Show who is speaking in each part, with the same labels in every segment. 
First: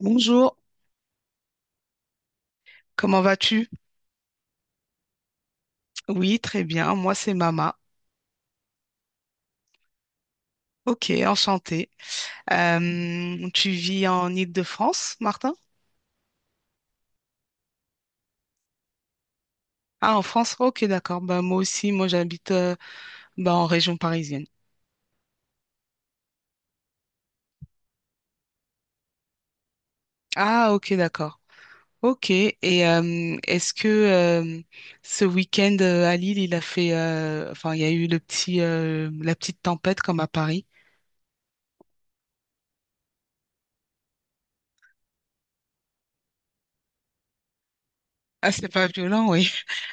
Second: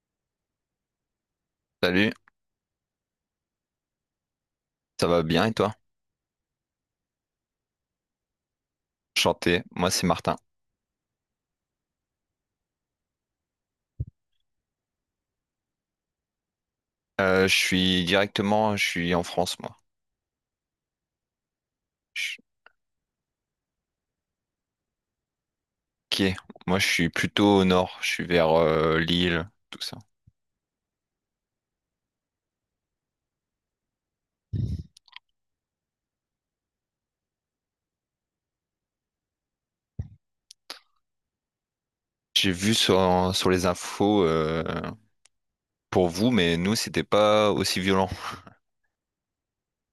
Speaker 1: Bonjour,
Speaker 2: Salut,
Speaker 1: comment vas-tu?
Speaker 2: ça va bien et toi?
Speaker 1: Oui, très bien, moi c'est Mama.
Speaker 2: Chanté, moi c'est Martin.
Speaker 1: Ok, enchantée. Tu vis en Île-de-France, Martin?
Speaker 2: Je suis directement, je suis en France moi.
Speaker 1: Ah, en France? Ok, d'accord. Bah, moi aussi, moi
Speaker 2: Je-
Speaker 1: j'habite bah, en région parisienne.
Speaker 2: Ok, moi je suis plutôt au nord, je suis vers Lille, tout ça.
Speaker 1: Ah, ok, d'accord. Ok, et est-ce que ce week-end à Lille, il a fait, enfin, il y a eu le la petite tempête comme à Paris?
Speaker 2: J'ai vu sur, sur les infos pour vous, mais nous c'était pas aussi violent,
Speaker 1: Ah, c'est pas violent, oui.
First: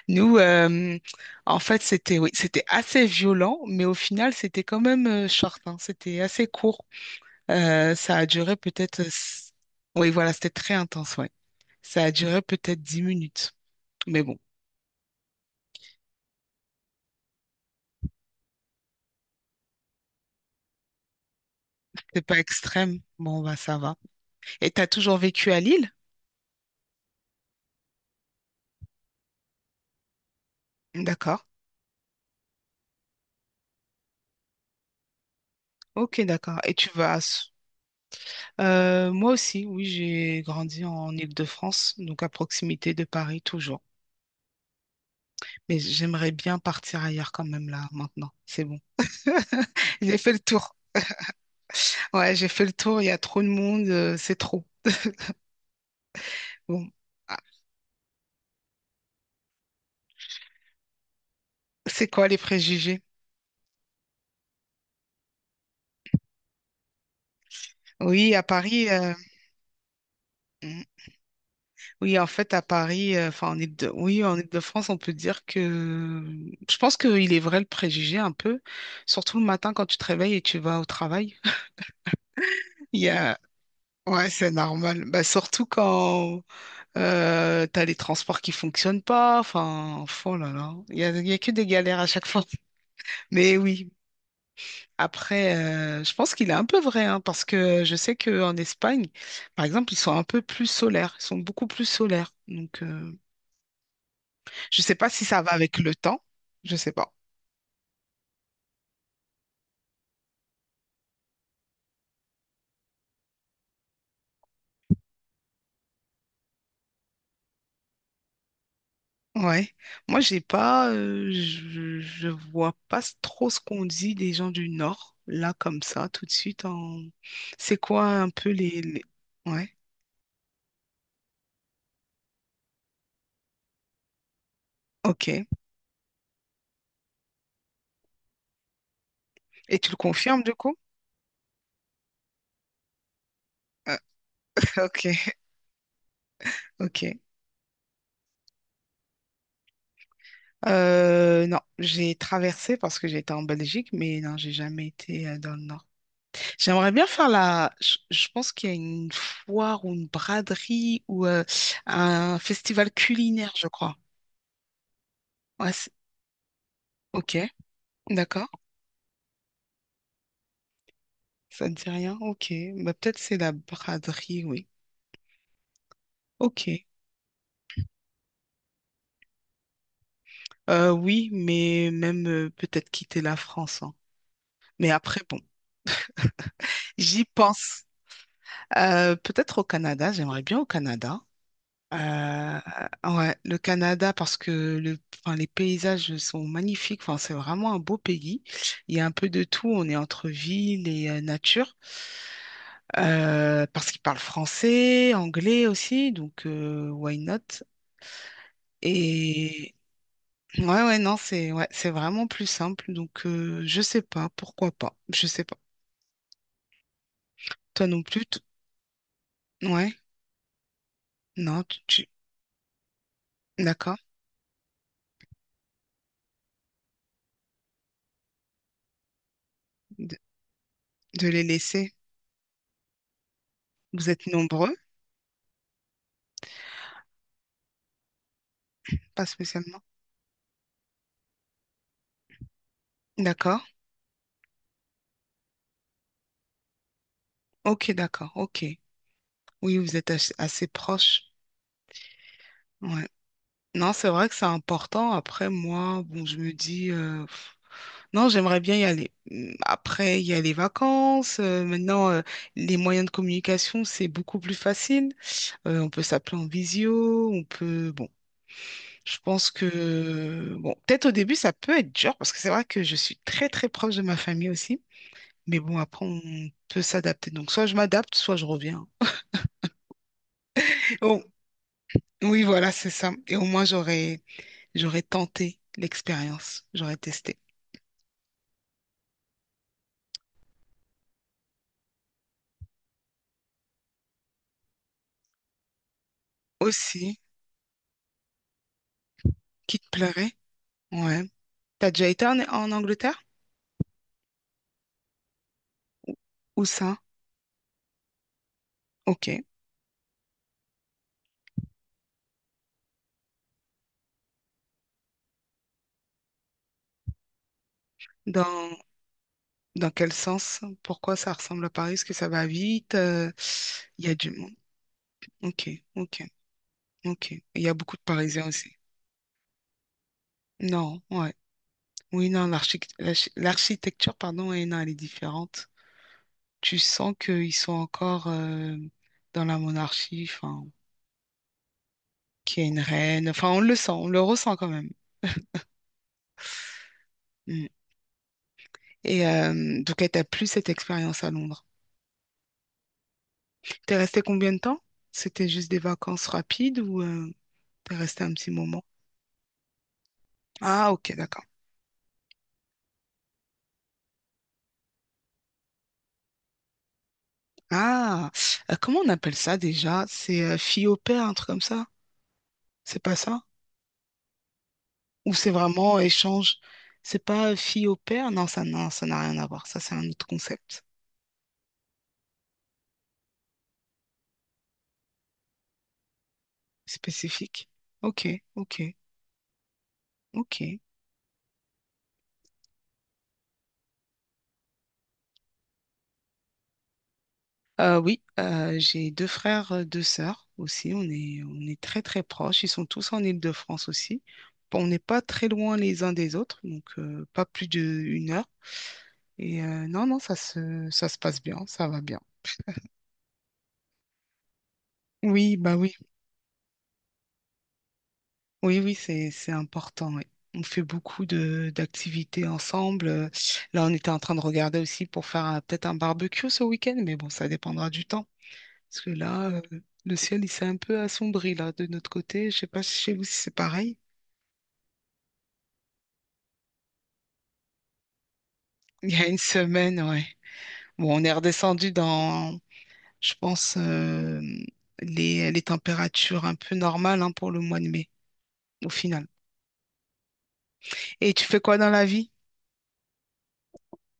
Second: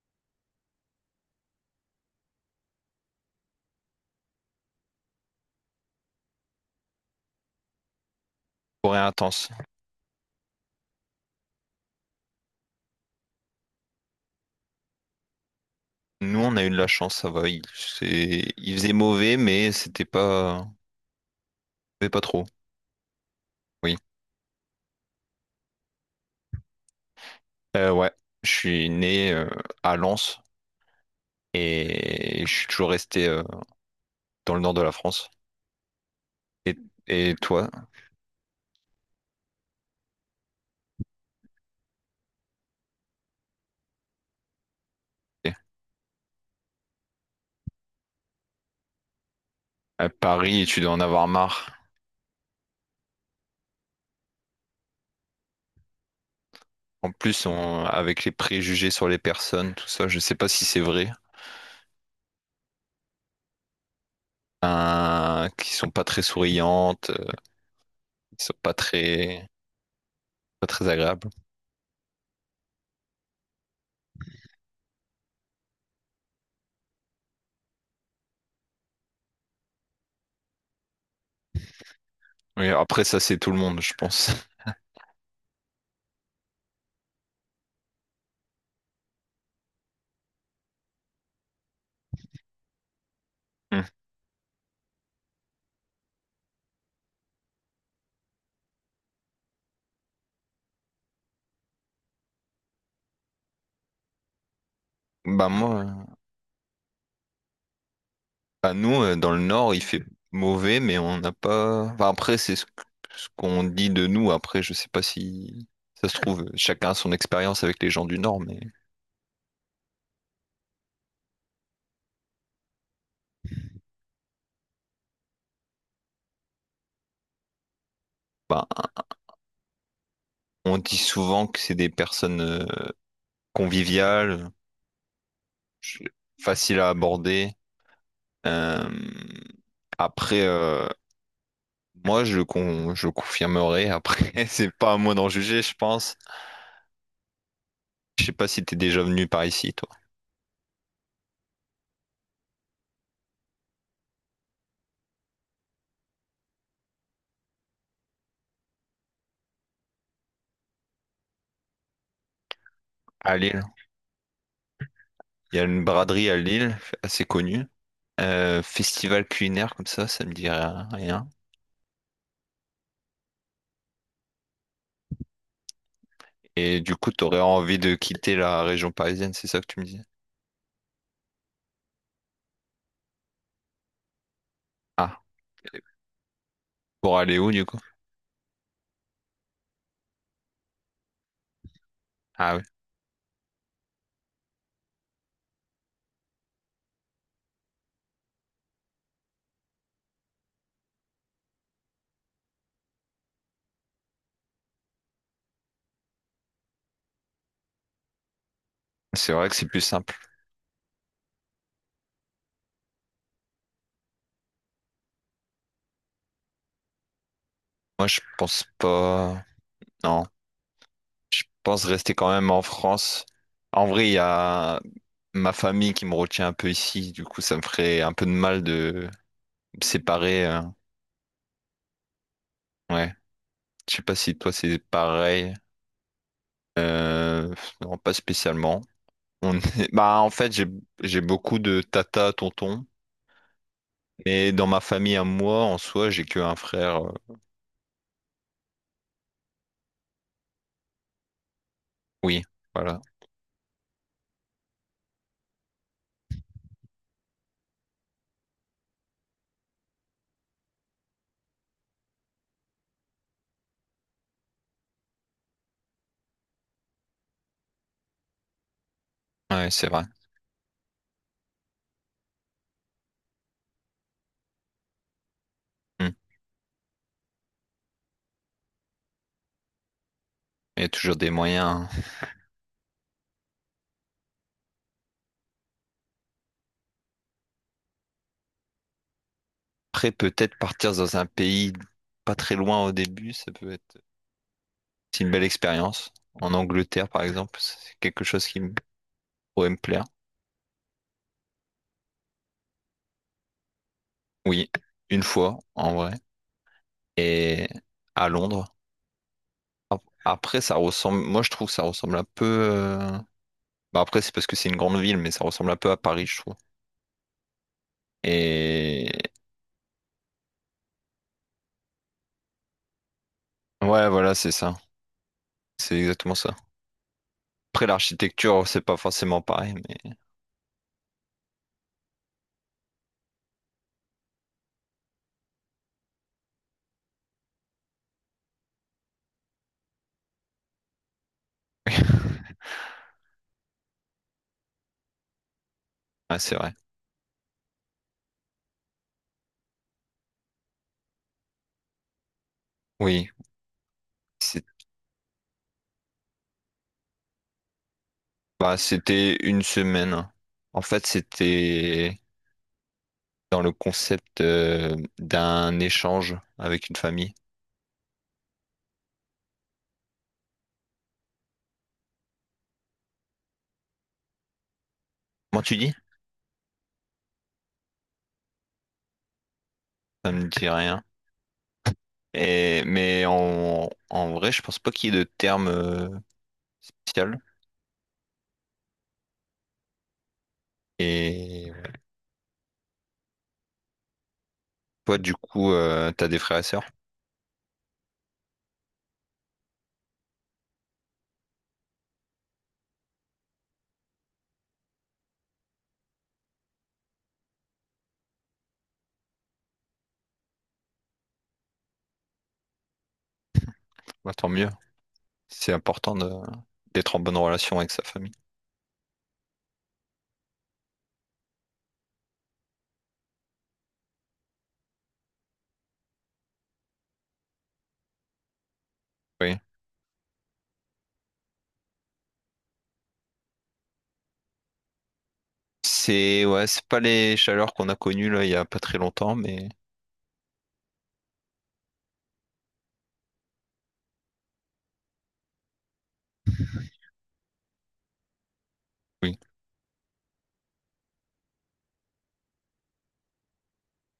Speaker 1: Nous, euh, En fait, c'était oui, c'était assez violent, mais au final, c'était quand même short, hein. C'était assez court. Ça a duré
Speaker 2: rien intense.
Speaker 1: Oui, voilà, c'était très intense, ouais. Ça a duré peut-être 10 minutes. Mais bon,
Speaker 2: Nous on a eu de la chance, ça va. Il, il faisait mauvais, mais c'était pas, mais pas
Speaker 1: c'est pas
Speaker 2: trop.
Speaker 1: extrême. Bon, bah, ça va.
Speaker 2: Oui.
Speaker 1: Et t'as toujours vécu à Lille?
Speaker 2: Euh, ouais, je suis né à Lens
Speaker 1: D'accord.
Speaker 2: et je suis toujours resté dans le nord de la France.
Speaker 1: Ok, d'accord. Et
Speaker 2: Et,
Speaker 1: tu vas... à
Speaker 2: et
Speaker 1: S-
Speaker 2: toi,
Speaker 1: Moi aussi, oui, j'ai grandi en Île-de-France, donc à proximité de Paris toujours. Mais j'aimerais bien partir ailleurs quand même là, maintenant. C'est bon.
Speaker 2: à
Speaker 1: J'ai fait le
Speaker 2: Paris,
Speaker 1: tour.
Speaker 2: tu dois en avoir marre.
Speaker 1: Ouais, j'ai fait le tour, il y a trop de monde, c'est trop. Bon,
Speaker 2: En
Speaker 1: ah,
Speaker 2: plus, avec les préjugés sur les personnes, tout ça, je sais pas si c'est vrai,
Speaker 1: c'est quoi les préjugés?
Speaker 2: hein, qui sont pas très souriantes,
Speaker 1: Oui, à
Speaker 2: qui sont pas
Speaker 1: Paris, euh,
Speaker 2: très, pas
Speaker 1: mm,
Speaker 2: très agréables.
Speaker 1: oui, en fait, à Paris, enfin, en oui, en Ile-de-France, on peut dire que je pense qu'il est vrai le préjugé un peu, surtout le matin quand tu te réveilles et tu vas au travail.
Speaker 2: Oui,
Speaker 1: Il
Speaker 2: après
Speaker 1: y
Speaker 2: ça, c'est
Speaker 1: a...
Speaker 2: tout le monde, je
Speaker 1: Ouais,
Speaker 2: pense.
Speaker 1: c'est normal. Bah, surtout quand tu as les transports qui fonctionnent pas. Enfin, oh là là, il y a que des galères à chaque fois. Mais oui, après, je pense qu'il est un peu vrai, hein, parce que je sais qu'en Espagne, par exemple, ils sont beaucoup plus solaires. Donc, je ne sais pas si
Speaker 2: Hmm.
Speaker 1: ça
Speaker 2: Bah
Speaker 1: va avec
Speaker 2: moi,
Speaker 1: le temps, je sais pas.
Speaker 2: bah nous, dans le Nord, il fait mauvais, mais on n'a pas. Enfin, après, c'est ce qu'on dit de nous. Après, je sais pas si ça se trouve, chacun a son expérience avec les gens du Nord, mais
Speaker 1: Ouais. Moi, j'ai pas, je vois pas s- trop ce qu'on dit des gens du Nord, là, comme ça, tout de suite. En... C'est quoi un peu
Speaker 2: bah,
Speaker 1: ouais,
Speaker 2: on dit souvent que c'est des personnes. Convivial,
Speaker 1: ok.
Speaker 2: je- facile à aborder. Euh,
Speaker 1: Et tu le
Speaker 2: après,
Speaker 1: confirmes, du coup?
Speaker 2: euh, moi, je confirmerai.
Speaker 1: Euh,
Speaker 2: Après, c'est pas à
Speaker 1: ok,
Speaker 2: moi d'en juger, je pense.
Speaker 1: ok.
Speaker 2: Je sais pas si t'es déjà venu par ici, toi.
Speaker 1: Non, j'ai traversé parce que j'étais en Belgique, mais non, j'ai jamais été dans le nord. J'aimerais bien faire la. Je pense qu'il y a une foire ou une braderie ou un festival
Speaker 2: À
Speaker 1: culinaire,
Speaker 2: Lille.
Speaker 1: je crois.
Speaker 2: Il y a
Speaker 1: Ouais,
Speaker 2: une
Speaker 1: c'est-
Speaker 2: braderie à Lille, assez
Speaker 1: ok,
Speaker 2: connue.
Speaker 1: d'accord.
Speaker 2: Festival culinaire comme ça me dit rien.
Speaker 1: Ça ne dit rien. Ok, bah, peut-être c'est la braderie, oui.
Speaker 2: Et
Speaker 1: Ok.
Speaker 2: du coup, t'aurais envie de quitter la région parisienne, c'est ça que tu me disais?
Speaker 1: Oui, mais même peut-être quitter la France, hein. Mais après,
Speaker 2: Ah,
Speaker 1: bon,
Speaker 2: pour
Speaker 1: j'y
Speaker 2: aller où du coup?
Speaker 1: pense. Peut-être au Canada. J'aimerais bien au Canada.
Speaker 2: Ah
Speaker 1: Euh,
Speaker 2: oui,
Speaker 1: ah ouais, le Canada, parce que enfin, les paysages sont magnifiques. Enfin, c'est vraiment un beau pays. Il y a un peu de tout. On est entre ville et nature. Parce qu'ils parlent français, anglais aussi. Donc, why not?
Speaker 2: c'est vrai que c'est
Speaker 1: Et
Speaker 2: plus simple.
Speaker 1: ouais, non, c'est vraiment plus simple. Donc, je sais pas. Pourquoi pas? Je sais pas. Toi non
Speaker 2: Moi, je
Speaker 1: plus? T-
Speaker 2: pense pas.
Speaker 1: Ouais,
Speaker 2: Non, je
Speaker 1: non, tu,
Speaker 2: pense
Speaker 1: tu-
Speaker 2: rester quand même en France. En
Speaker 1: d'accord.
Speaker 2: vrai, il y a ma famille qui me retient un peu ici, du coup, ça me ferait un peu de mal de me
Speaker 1: De,
Speaker 2: séparer.
Speaker 1: de les laisser.
Speaker 2: Ouais, je sais
Speaker 1: Vous
Speaker 2: pas
Speaker 1: êtes
Speaker 2: si toi
Speaker 1: nombreux?
Speaker 2: c'est pareil. Euh... Non, pas spécialement.
Speaker 1: Pas
Speaker 2: On
Speaker 1: spécialement.
Speaker 2: est- Bah, en fait, j'ai beaucoup de tata, tonton.
Speaker 1: D'accord.
Speaker 2: Mais dans ma famille à moi, en soi, j'ai que un frère.
Speaker 1: Ok, d'accord. Ok. Oui, vous êtes assez proche.
Speaker 2: Oui, voilà.
Speaker 1: Ouais. Non, c'est vrai que c'est important. Après, moi, bon, je me dis, non, j'aimerais bien y aller. Après, il y a les vacances, maintenant, les moyens de communication, c'est beaucoup plus facile. On peut s'appeler en visio, on peut, bon, je pense
Speaker 2: Ouais, c'est vrai.
Speaker 1: que, bon, peut-être au début, ça peut être dur parce que c'est vrai que je suis très, très proche de ma famille aussi. Mais bon, après,
Speaker 2: Hmm.
Speaker 1: on peut s'adapter. Donc, soit je m'adapte, soit je reviens.
Speaker 2: Il y a toujours
Speaker 1: Oh,
Speaker 2: des moyens, hein.
Speaker 1: oui, voilà, c'est ça. Et au moins, j'aurais tenté l'expérience. J'aurais testé.
Speaker 2: Après, peut-être partir dans un pays pas très loin au début, ça peut être c'est une belle expérience. En Angleterre,
Speaker 1: Aussi,
Speaker 2: par exemple, c'est quelque chose qui me pourrait me
Speaker 1: qui te
Speaker 2: plaire.
Speaker 1: plairait? Ouais. T'as déjà été en Angleterre?
Speaker 2: Oui, une fois, en vrai.
Speaker 1: Où ça?
Speaker 2: Et à Londres.
Speaker 1: Ok.
Speaker 2: Ap- Après, ça ressemble. Moi, je trouve que ça ressemble un peu. Bah, après, c'est parce que c'est une grande ville, mais ça ressemble un peu à Paris, je trouve.
Speaker 1: Dans,
Speaker 2: Et
Speaker 1: dans quel sens? Pourquoi ça ressemble à Paris? Est-ce que ça va vite? Il y
Speaker 2: ouais,
Speaker 1: a du
Speaker 2: voilà, c'est
Speaker 1: monde.
Speaker 2: ça.
Speaker 1: Ok,
Speaker 2: C'est
Speaker 1: ok,
Speaker 2: exactement ça.
Speaker 1: ok. Il y a
Speaker 2: Après,
Speaker 1: beaucoup de Parisiens
Speaker 2: l'architecture,
Speaker 1: aussi.
Speaker 2: c'est pas forcément pareil, mais
Speaker 1: Non, ouais. Oui, non, l'architecture, pardon, ouais, non, elle est différente. Tu sens qu'ils sont encore dans la monarchie, enfin, qu'il y a une reine. Enfin, on le sent, on le ressent quand même.
Speaker 2: ouais, c'est vrai.
Speaker 1: Hmm. Et donc, elle t'a plu cette expérience à Londres.
Speaker 2: Oui,
Speaker 1: T'es resté combien de
Speaker 2: c'est-
Speaker 1: temps? C'était juste des vacances rapides ou t'es resté un petit
Speaker 2: bah,
Speaker 1: moment?
Speaker 2: c'était une semaine. En
Speaker 1: Ah,
Speaker 2: fait,
Speaker 1: ok, d'accord.
Speaker 2: c'était dans le concept d'un échange avec une famille.
Speaker 1: Ah, comment on appelle ça déjà? C'est fille au père, un truc comme ça? C'est pas ça? Ou c'est
Speaker 2: Comment tu dis?
Speaker 1: vraiment échange? C'est pas fille au père? Non, ça, non, ça n'a rien à voir. Ça, c'est un autre
Speaker 2: Ça me dit
Speaker 1: concept
Speaker 2: rien. Et, mais en vrai, je pense pas qu'il y ait de terme spécial.
Speaker 1: spécifique. Ok, ok, ok.
Speaker 2: Et toi, du coup, t'as des frères et sœurs.
Speaker 1: Oui, j'ai deux frères, deux sœurs aussi. On est très très proches. Ils sont tous en Île-de-France aussi. Bon, on n'est pas très loin les uns des autres, donc pas plus d'une heure. Et non, non, ça se passe bien, ça va bien.
Speaker 2: Bah, tant mieux.
Speaker 1: Oui,
Speaker 2: C'est
Speaker 1: bah oui,
Speaker 2: important de- D'être en bonne relation avec sa famille.
Speaker 1: oui, oui, c'est important, oui. On fait beaucoup de d'activités ensemble. Là, on était en train de regarder aussi pour faire peut-être un barbecue ce week-end, mais bon, ça dépendra du temps. Parce que là,
Speaker 2: Oui.
Speaker 1: le ciel, il s'est un peu assombri, là, de notre côté. Je sais pas si chez vous, si c'est pareil.
Speaker 2: C'est ouais, c'est pas les chaleurs qu'on a connues là il y a pas très
Speaker 1: Il y a
Speaker 2: longtemps,
Speaker 1: une
Speaker 2: mais
Speaker 1: semaine, ouais. Bon, on est redescendu dans, je pense, les températures un peu normales, hein, pour le mois de mai, au final.
Speaker 2: oui.
Speaker 1: Et tu fais quoi dans la vie?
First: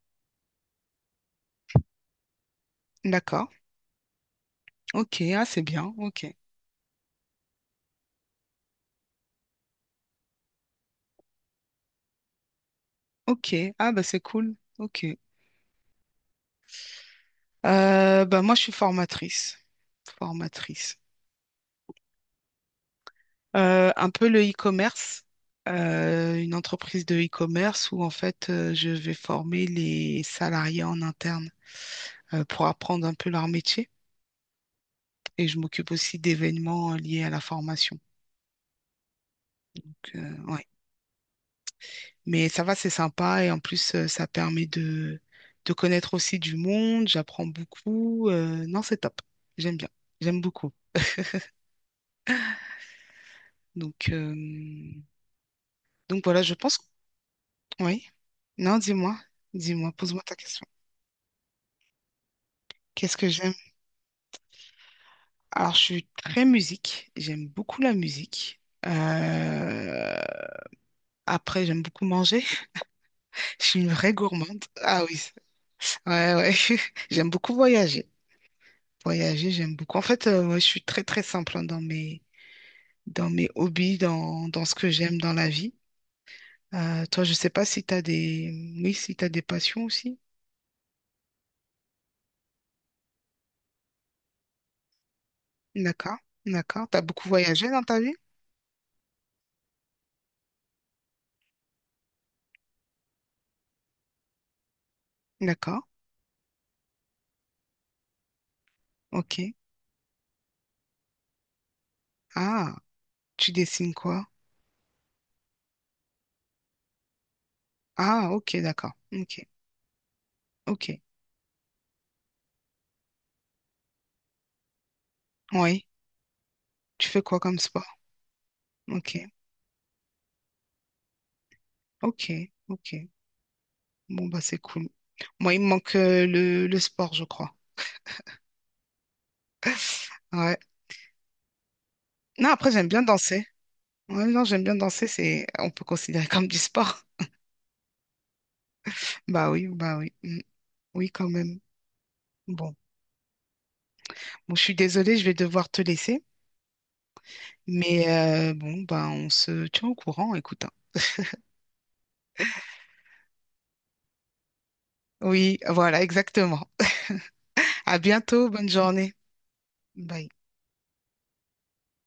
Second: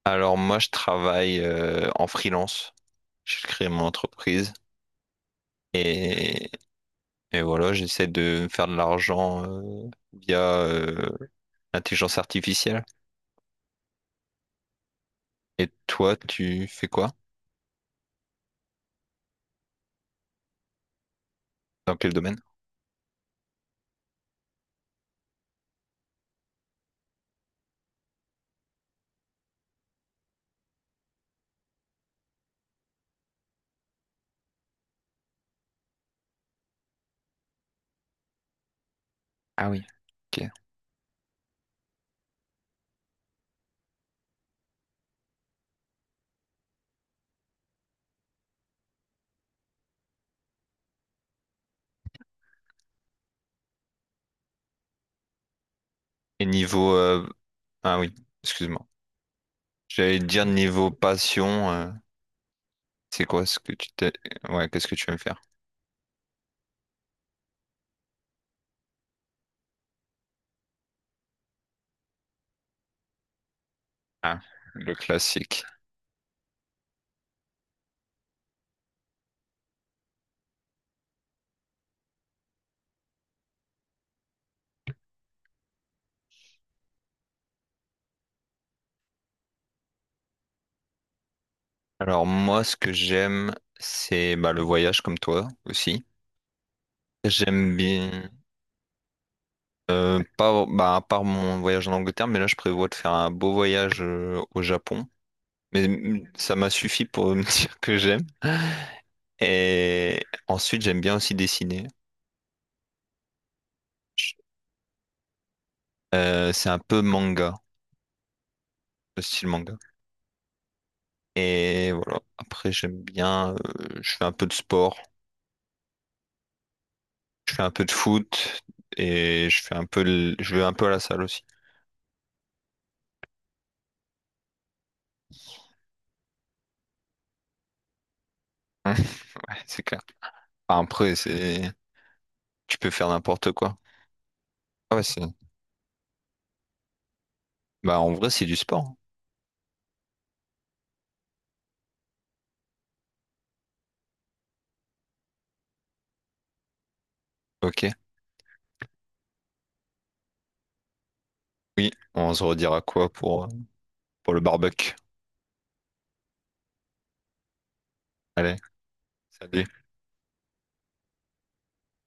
Speaker 2: Alors moi je travaille en freelance. J'ai
Speaker 1: D'accord.
Speaker 2: créé mon entreprise
Speaker 1: Ok, ah, c'est bien. Ok.
Speaker 2: et, et voilà, j'essaie de me faire de l'argent via l'intelligence artificielle.
Speaker 1: Ok. Ah, bah, c'est cool. Ok.
Speaker 2: Et toi, tu fais quoi?
Speaker 1: Bah, moi, je suis formatrice. Formatrice.
Speaker 2: Dans quel domaine?
Speaker 1: Un peu le e-commerce, une entreprise de e-commerce où en fait je vais former les salariés en interne pour apprendre un peu leur métier et je m'occupe aussi d'événements liés à la formation.
Speaker 2: Ah oui,
Speaker 1: Donc,
Speaker 2: ok.
Speaker 1: ouais. Mais ça va, c'est sympa et en plus ça permet de connaître aussi du monde, j'apprends beaucoup. Non, c'est top, j'aime bien, j'aime beaucoup. Donc, euh, donc voilà,
Speaker 2: Et
Speaker 1: je pense.
Speaker 2: niveau ah
Speaker 1: Oui,
Speaker 2: oui,
Speaker 1: non,
Speaker 2: excuse-moi.
Speaker 1: dis-moi, dis-moi,
Speaker 2: J'allais
Speaker 1: pose-moi
Speaker 2: te
Speaker 1: ta
Speaker 2: dire
Speaker 1: question.
Speaker 2: niveau passion,
Speaker 1: Qu'est-ce
Speaker 2: c'est
Speaker 1: que
Speaker 2: quoi
Speaker 1: j'aime?
Speaker 2: ce que tu t'es ouais, qu'est-ce que tu aimes faire?
Speaker 1: Alors, je suis très musique. J'aime beaucoup la musique. Après, j'aime beaucoup manger. Je suis une vraie
Speaker 2: Ah,
Speaker 1: gourmande.
Speaker 2: le
Speaker 1: Ah oui,
Speaker 2: classique.
Speaker 1: ouais, ouais. J'aime beaucoup voyager. Voyager, j'aime beaucoup. En fait, ouais, je suis très, très simple hein, dans dans mes hobbies, dans ce que j'aime dans la vie. Toi, je sais pas si tu as des... Oui, si tu des passions aussi.
Speaker 2: Alors moi, ce que j'aime, c'est bah, le voyage comme toi aussi.
Speaker 1: D'accord, d'accord. Tu as beaucoup voyagé
Speaker 2: J'aime
Speaker 1: dans ta vie?
Speaker 2: bien, pas, bah, à part mon voyage en Angleterre, mais là, je prévois de faire un beau voyage au Japon.
Speaker 1: D'accord,
Speaker 2: Mais mm, ça m'a suffi pour me dire que j'aime.
Speaker 1: ok.
Speaker 2: Et ensuite, j'aime bien aussi dessiner.
Speaker 1: Ah, tu dessines quoi?
Speaker 2: Je- c'est un peu manga,
Speaker 1: Ah, ok, d'accord,
Speaker 2: le
Speaker 1: ok,
Speaker 2: style manga.
Speaker 1: ok.
Speaker 2: Et voilà, après, j'aime bien, je fais un peu de sport,
Speaker 1: Oui. Tu fais quoi
Speaker 2: je
Speaker 1: comme
Speaker 2: fais un
Speaker 1: sport?
Speaker 2: peu de foot
Speaker 1: Ok,
Speaker 2: et je fais un peu, je vais un peu à la salle aussi.
Speaker 1: ok, ok. Bon, bah c'est cool. Moi, il me manque le sport, je crois.
Speaker 2: Ouais, c'est clair.
Speaker 1: Ouais.
Speaker 2: Enfin, après, c'est...
Speaker 1: Non, après,
Speaker 2: Tu
Speaker 1: j'aime
Speaker 2: peux
Speaker 1: bien
Speaker 2: faire
Speaker 1: danser.
Speaker 2: n'importe quoi.
Speaker 1: Ouais, non, j'aime bien
Speaker 2: Ah ouais,
Speaker 1: danser,
Speaker 2: c'est...
Speaker 1: c'est, on peut considérer comme du sport.
Speaker 2: Bah, en vrai, c'est du sport, hein.
Speaker 1: Bah oui, bah oui. Mm. Oui, quand même. Bon. Bon, je suis désolée, je vais devoir te laisser.
Speaker 2: Ok.
Speaker 1: Mais bon, bah on se tient au courant, écoute, hein.
Speaker 2: Oui, on se redira quoi pour le barbecue?
Speaker 1: Oui, voilà, exactement. À bientôt,
Speaker 2: Allez,
Speaker 1: bonne journée.
Speaker 2: salut.
Speaker 1: Bye.